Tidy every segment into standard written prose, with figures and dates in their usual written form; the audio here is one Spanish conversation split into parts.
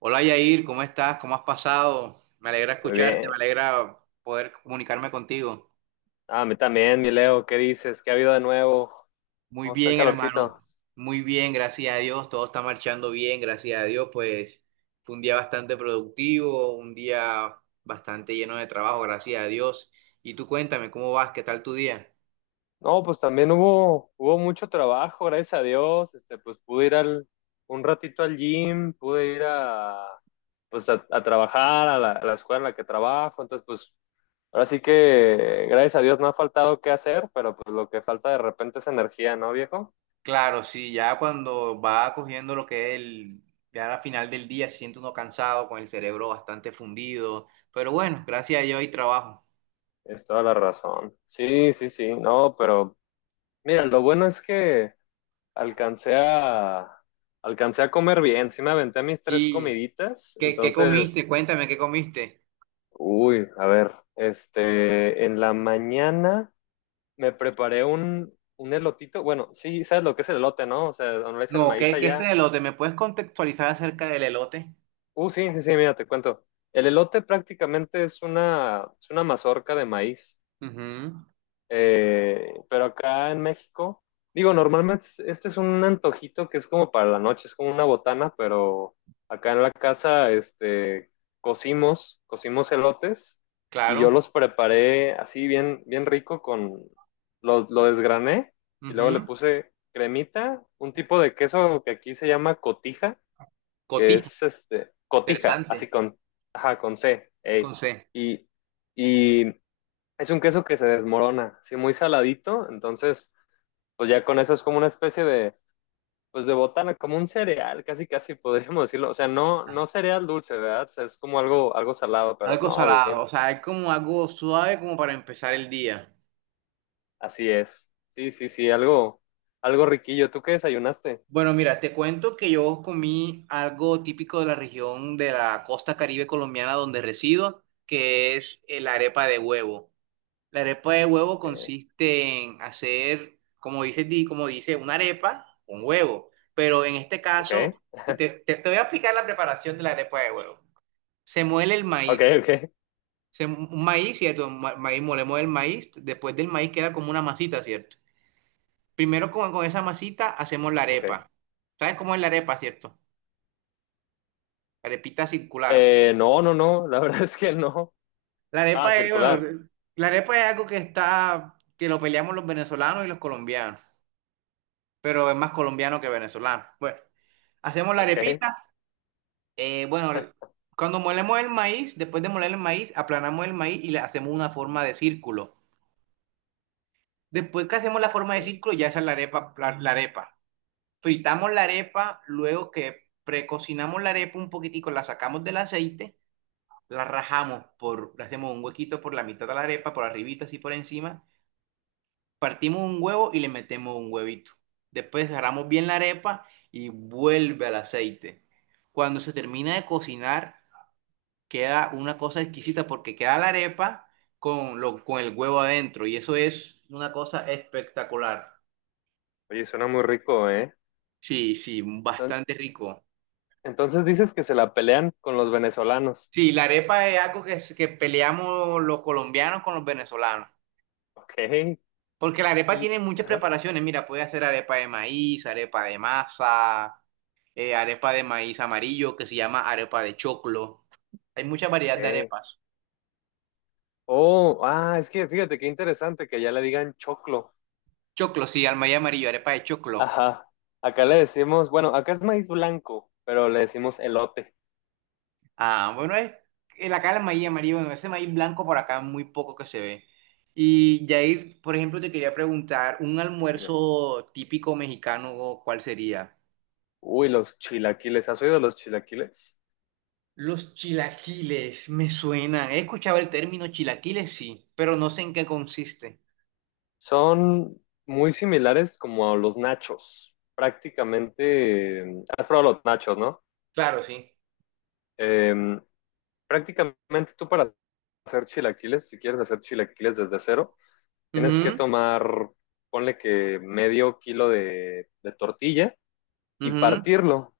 Hola Yair, ¿cómo estás? ¿Cómo has pasado? Me alegra Muy escucharte, me bien. alegra poder comunicarme contigo. Ah, a mí también, mi Leo, ¿qué dices? ¿Qué ha habido de nuevo? Muy ¿Cómo está el bien, hermano. calorcito? Muy bien, gracias a Dios. Todo está marchando bien, gracias a Dios. Pues fue un día bastante productivo, un día bastante lleno de trabajo, gracias a Dios. Y tú cuéntame, ¿cómo vas? ¿Qué tal tu día? No, pues también hubo mucho trabajo, gracias a Dios. Pues pude ir un ratito al gym, pude ir a trabajar, a la escuela en la que trabajo. Entonces, pues ahora sí que, gracias a Dios, no ha faltado qué hacer, pero pues lo que falta de repente es energía, ¿no, viejo? Claro, sí, ya cuando va cogiendo lo que es ya al final del día, se siente uno cansado, con el cerebro bastante fundido. Pero bueno, gracias a Dios hay trabajo. Es toda la razón. Sí, sí, sí, no, pero mira, lo bueno es que alcancé a, alcancé a comer bien, sí me aventé mis tres Sí. comiditas. ¿Qué comiste? Entonces, Cuéntame, ¿qué comiste? uy, a ver, en la mañana me preparé un elotito. Bueno, sí, sabes lo que es el elote, ¿no? O sea, donde le dicen No, maíz ¿qué es el allá. elote? ¿Me puedes contextualizar acerca del elote? Sí, sí, sí, mira, te cuento. El elote prácticamente es una mazorca de maíz. Ujú, Pero acá en México, digo, normalmente este es un antojito que es como para la noche, es como una botana. Pero acá en la casa, cocimos elotes y yo claro. los preparé así bien, bien rico con, los lo desgrané y luego le Ujú. puse cremita, un tipo de queso que aquí se llama cotija, que Cotiza, es cotija, interesante. Ajá, con C, ey. Con C. Y, y es un queso que se desmorona, sí, muy saladito. Entonces, pues ya con eso es como una especie pues de botana, como un cereal, casi casi podríamos decirlo, o sea, no, Ah, no cereal dulce, ¿verdad? O sea, es como algo, algo salado, pero algo no, salado, bien, o sea, es como algo suave como para empezar el día. así es. Sí, sí, sí, algo, algo riquillo. ¿Tú qué desayunaste? Bueno, mira, te cuento que yo comí algo típico de la región de la costa Caribe colombiana donde resido, que es la arepa de huevo. La arepa de huevo Eh, consiste en hacer, como dice, como dice, una arepa con huevo. Pero en este ok, caso, te voy a explicar la preparación de la arepa de huevo. Se muele el ok, maíz. ok, Se, un maíz, ¿cierto? Maíz, molemos el maíz. Después del maíz queda como una masita, ¿cierto? Primero con esa masita hacemos la ok. arepa. ¿Sabes cómo es la arepa, cierto? La arepita circular. No, no, no, la verdad es que no. La Ah, arepa es, circular, bueno, la arepa es algo que está, que lo peleamos los venezolanos y los colombianos. Pero es más colombiano que venezolano. Bueno, hacemos la ok. arepita. eh, bueno, cuando molemos el maíz, después de moler el maíz, aplanamos el maíz y le hacemos una forma de círculo. Después que hacemos la forma de Eh, círculo, ya esa es la arepa, la arepa. Fritamos la arepa, luego que precocinamos la arepa un poquitico, la sacamos del aceite, la rajamos por, le hacemos un huequito por la mitad de la arepa, por arribita así por encima. Partimos un huevo y le metemos un huevito. Después agarramos bien la arepa y vuelve al aceite. Cuando se termina de cocinar, queda una cosa exquisita porque queda la arepa con el huevo adentro y eso es una cosa espectacular. Oye, suena muy rico, ¿eh? Sí, sí, bastante rico. Entonces dices que se la pelean con los venezolanos. Sí, la arepa es algo que peleamos los colombianos con los venezolanos. Ok. Porque la arepa Y, tiene muchas ajá, preparaciones. Mira, puede hacer arepa de maíz, arepa de masa. Arepa de maíz amarillo que se llama arepa de choclo. Hay mucha variedad ok. de arepas. Oh, ah, es que fíjate qué interesante que allá le digan choclo. Choclo, sí, al maíz amarillo, arepa de choclo. Ajá. Acá le decimos, bueno, acá es maíz blanco, pero le decimos elote. Ah, bueno, es el acá el maíz amarillo, bueno, ese maíz blanco por acá muy poco que se ve. Y Jair, por ejemplo, te quería preguntar, un Dime. almuerzo típico mexicano, ¿cuál sería? Uy, los chilaquiles. ¿Has oído de los chilaquiles? Los chilaquiles me suenan. He escuchado el término chilaquiles, sí, pero no sé en qué consiste. Son muy similares como a los nachos. Prácticamente, has probado los nachos, ¿no? Claro, sí. Eh, Prácticamente tú para hacer chilaquiles, si quieres hacer chilaquiles desde cero, tienes que Ujú, tomar, ponle que medio kilo de tortilla y ujú, partirlo.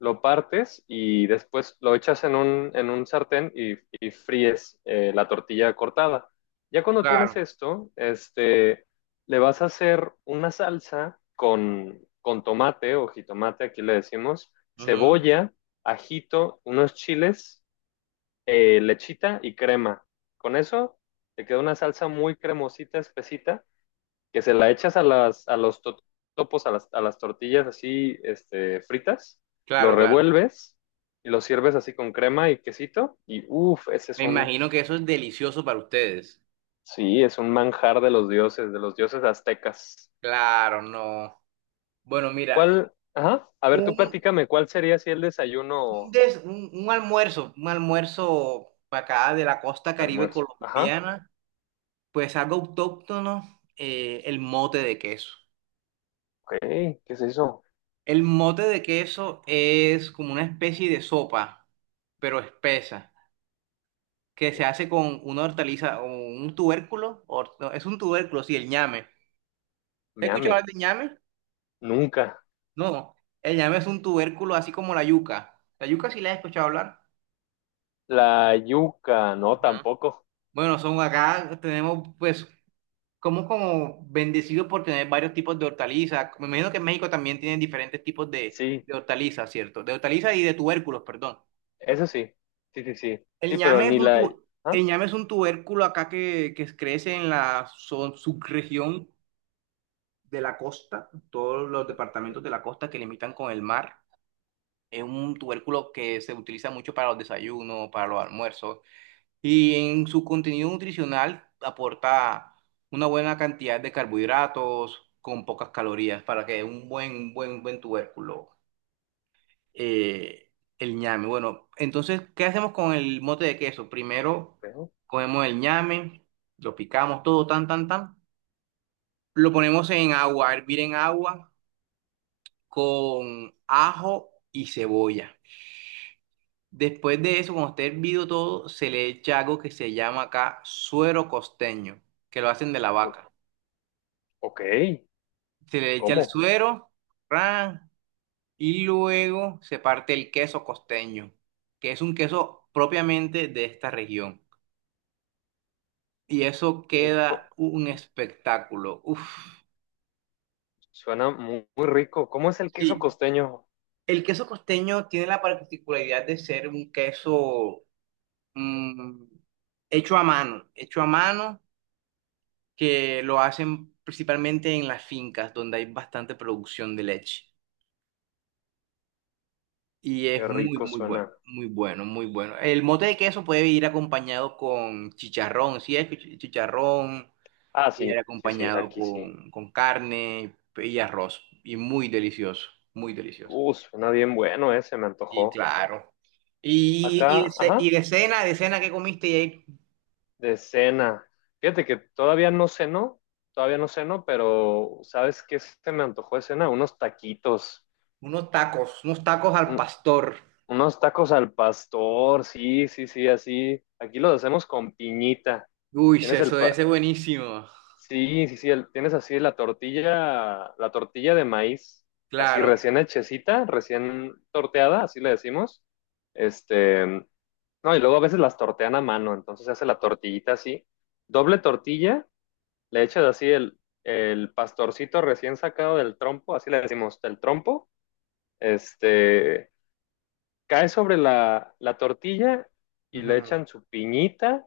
Lo partes y después lo echas en un, sartén y fríes la tortilla cortada. Ya cuando tienes claro, esto, le vas a hacer una salsa con tomate o jitomate, aquí le decimos, ujú, cebolla, ajito, unos chiles, lechita y crema. Con eso te queda una salsa muy cremosita, espesita, que se la echas a las tortillas así fritas, lo claro, claro. revuelves y lo sirves así con crema y quesito. Y uff, ese es Me un, imagino que eso es delicioso para ustedes. sí, es un manjar de los dioses aztecas. Claro, no. Bueno, mira, ¿Cuál? Ajá. A ver, un, tú platícame, ¿cuál sería si el desayuno o un almuerzo para acá de la costa Caribe almuerzo? Ajá. colombiana, pues algo autóctono, el mote de queso. Ok, ¿qué es eso? El mote de queso es como una especie de sopa, pero espesa, que se hace con una hortaliza o un tubérculo, no, es un tubérculo, sí, el ñame. ¿Has Ñame, escuchado hablar de ñame? nunca. No, el ñame es un tubérculo así como la yuca. La yuca sí la he escuchado hablar. La yuca, no, Ajá. tampoco. Bueno, son acá, tenemos pues como como bendecidos por tener varios tipos de hortalizas. Me imagino que en México también tienen diferentes tipos Sí, de hortalizas, ¿cierto? De hortalizas y de tubérculos, perdón. eso sí. Sí, sí, sí. El Sí, pero ñame es ni un la... tu- ¿Ah? el ñame es un tubérculo acá que crece en la subregión de la costa, todos los Ok. departamentos de la costa que limitan con el mar. Es un tubérculo que se utiliza mucho para los desayunos, para los almuerzos. Y en su contenido nutricional aporta una buena cantidad de carbohidratos con pocas calorías para que dé un buen tubérculo, eh, el ñame. Bueno, entonces, ¿qué hacemos con el mote de queso? Primero Pero, cogemos el ñame, lo picamos todo tan, tan, tan. Lo ponemos en agua, a hervir en agua con ajo y cebolla. Después de eso, cuando esté hervido todo, se le echa algo que se llama acá suero costeño, que lo hacen de la o- vaca. ok, Se le echa el ¿cómo? suero, ran, y luego se parte el queso costeño, que es un queso propiamente de esta región. Y eso Uh, queda co- un espectáculo. Uf. Suena muy rico. ¿Cómo es el queso Sí, costeño? el queso costeño tiene la particularidad de ser un queso mm, hecho a mano, hecho a mano, que lo hacen principalmente en las fincas donde hay bastante producción de leche. Y es Qué muy, rico muy suena. bueno, muy bueno, muy bueno. El mote de queso puede ir acompañado con chicharrón, si es chi- chicharrón, Ah, puede ir sí, sí, sí, acompañado aquí sí. Con carne y arroz. Y muy delicioso, muy delicioso. Suena bien bueno ese, me Y antojó. claro. Acá, Y ajá, de cena que comiste, y hay de cena. Fíjate que todavía no ceno, pero ¿sabes qué se me antojó de cena? Unos taquitos. Unos tacos al Un- pastor. Unos tacos al pastor, sí, sí, sí, así. Aquí los hacemos con piñita. Uy, Tienes el, eso debe pa- ser buenísimo. Sí, sí, sí, tienes así la tortilla de maíz, así Claro. recién hechecita, recién torteada, así le decimos. Este, no, y luego a veces las tortean a mano. Entonces se hace la tortillita así, doble tortilla, le echas así el pastorcito recién sacado del trompo, así le decimos, del trompo, este, cae sobre la tortilla y le Ujú. echan su piñita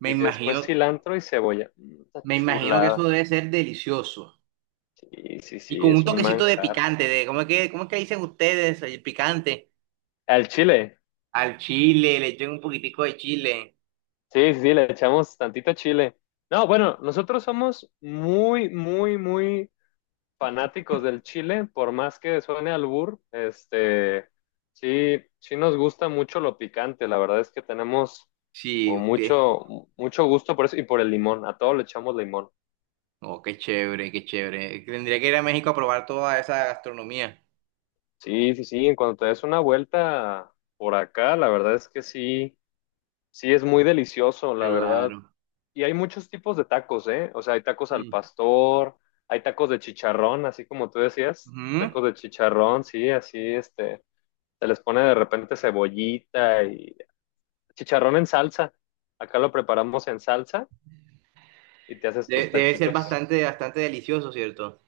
Me y después imagino, cilantro y cebolla. Está me imagino que eso chulada. debe ser delicioso. Sí, sí, Y sí, con un es un toquecito de manjar. picante, de ¿cómo es cómo es que dicen ustedes el picante? Al chile. Al chile, le echan un poquitico de chile. Sí, sí, sí, le echamos tantito chile. No, bueno, nosotros somos muy, muy, muy fanáticos del chile, por más que suene albur, sí, sí nos gusta mucho lo picante. La verdad es que tenemos como Sí, qué- mucho, mucho gusto por eso y por el limón. A todo le echamos limón. oh, qué chévere, qué chévere. Tendría que ir a México a probar toda esa gastronomía. Sí, sí, sí. En cuanto te des una vuelta por acá, la verdad es que sí, sí es muy delicioso, la verdad. Claro. Y hay muchos tipos de tacos, ¿eh? O sea, hay tacos al Sí. pastor, hay tacos de chicharrón, así como tú decías, Ujú. tacos de chicharrón, sí, así, se les pone de repente cebollita y chicharrón en salsa. Acá lo preparamos en salsa y te haces De- tus debe ser taquitos. bastante, bastante delicioso, ¿cierto?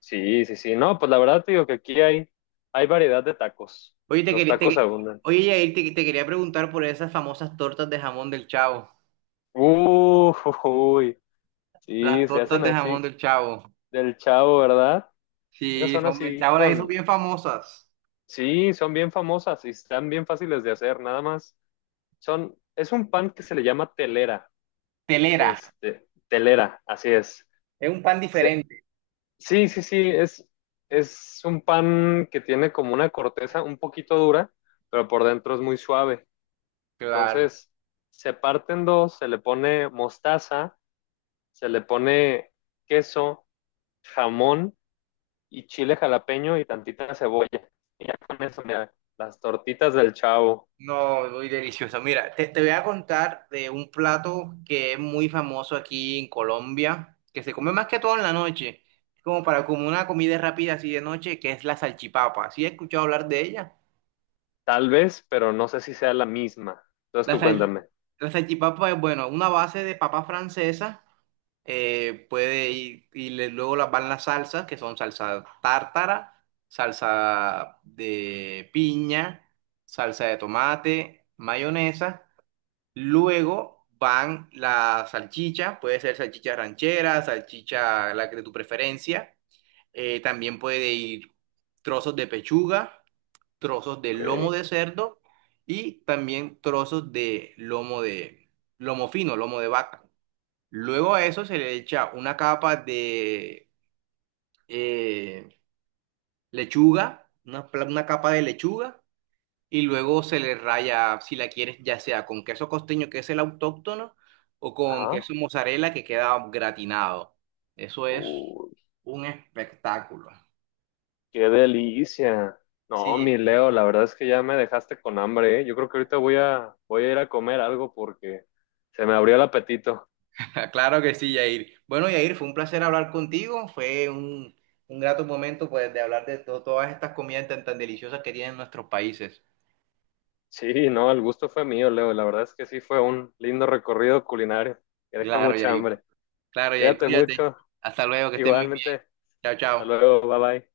Sí, sí, sí. No, pues la verdad te digo que aquí hay variedad de tacos. Oye, te Los quería, te tacos que- abundan. oye, Yair, te quería preguntar por esas famosas tortas de jamón del Chavo. Uh, Uy, Las sí, se tortas hacen de jamón así del Chavo. del chavo, ¿verdad? Esas Sí, son son, así ya ahora ahí son con, bien famosas. Sí, son bien famosas y están bien fáciles de hacer, nada más. Es un pan que se le llama telera, Telera, telera, así es. es un pan Se- diferente. sí, sí, sí, es un pan que tiene como una corteza un poquito dura, pero por dentro es muy suave. Claro. Entonces, se parte en dos, se le pone mostaza, se le pone queso, jamón y chile jalapeño y tantita cebolla. Y ya con eso, mira, las tortitas del chavo. No, muy delicioso. Mira, te voy a contar de un plato que es muy famoso aquí en Colombia, que se come más que todo en la noche, como para como una comida rápida así de noche, que es la salchipapa. ¿Sí he escuchado hablar de ella? Tal vez, pero no sé si sea la misma. Entonces La, tú sal- cuéntame. la salchipapa es, bueno, una base de papa francesa. Puede ir, luego las van las salsas, que son salsa tártara, salsa de piña, salsa de tomate, mayonesa. Luego van la salchicha, puede ser salchicha ranchera, salchicha la que de tu preferencia. También puede ir trozos de pechuga, trozos de Ok. lomo de cerdo y también trozos de lomo fino, lomo de vaca. Luego a eso se le echa una capa de eh, lechuga, una capa de lechuga, y luego se le raya, si la quieres, ya sea con queso costeño, que es el autóctono, o con Ajá. queso mozzarella, que queda gratinado. Eso es Uy, un espectáculo. qué delicia. No, mi Sí, Leo, la verdad es que ya me dejaste con hambre, ¿eh? Yo creo que ahorita voy a ir a comer algo porque se me abrió el apetito. claro que sí, Yair. Bueno, Yair, fue un placer hablar contigo. Fue un grato momento pues, de hablar de todas estas comidas tan, tan deliciosas que tienen nuestros países. Sí, no, el gusto fue mío, Leo. La verdad es que sí fue un lindo recorrido culinario que deja Claro, mucha Yair. hambre. Claro, Yair, Cuídate cuídate. mucho. Hasta luego, que estén muy bien. Igualmente. Chao, Hasta chao. luego. Bye bye.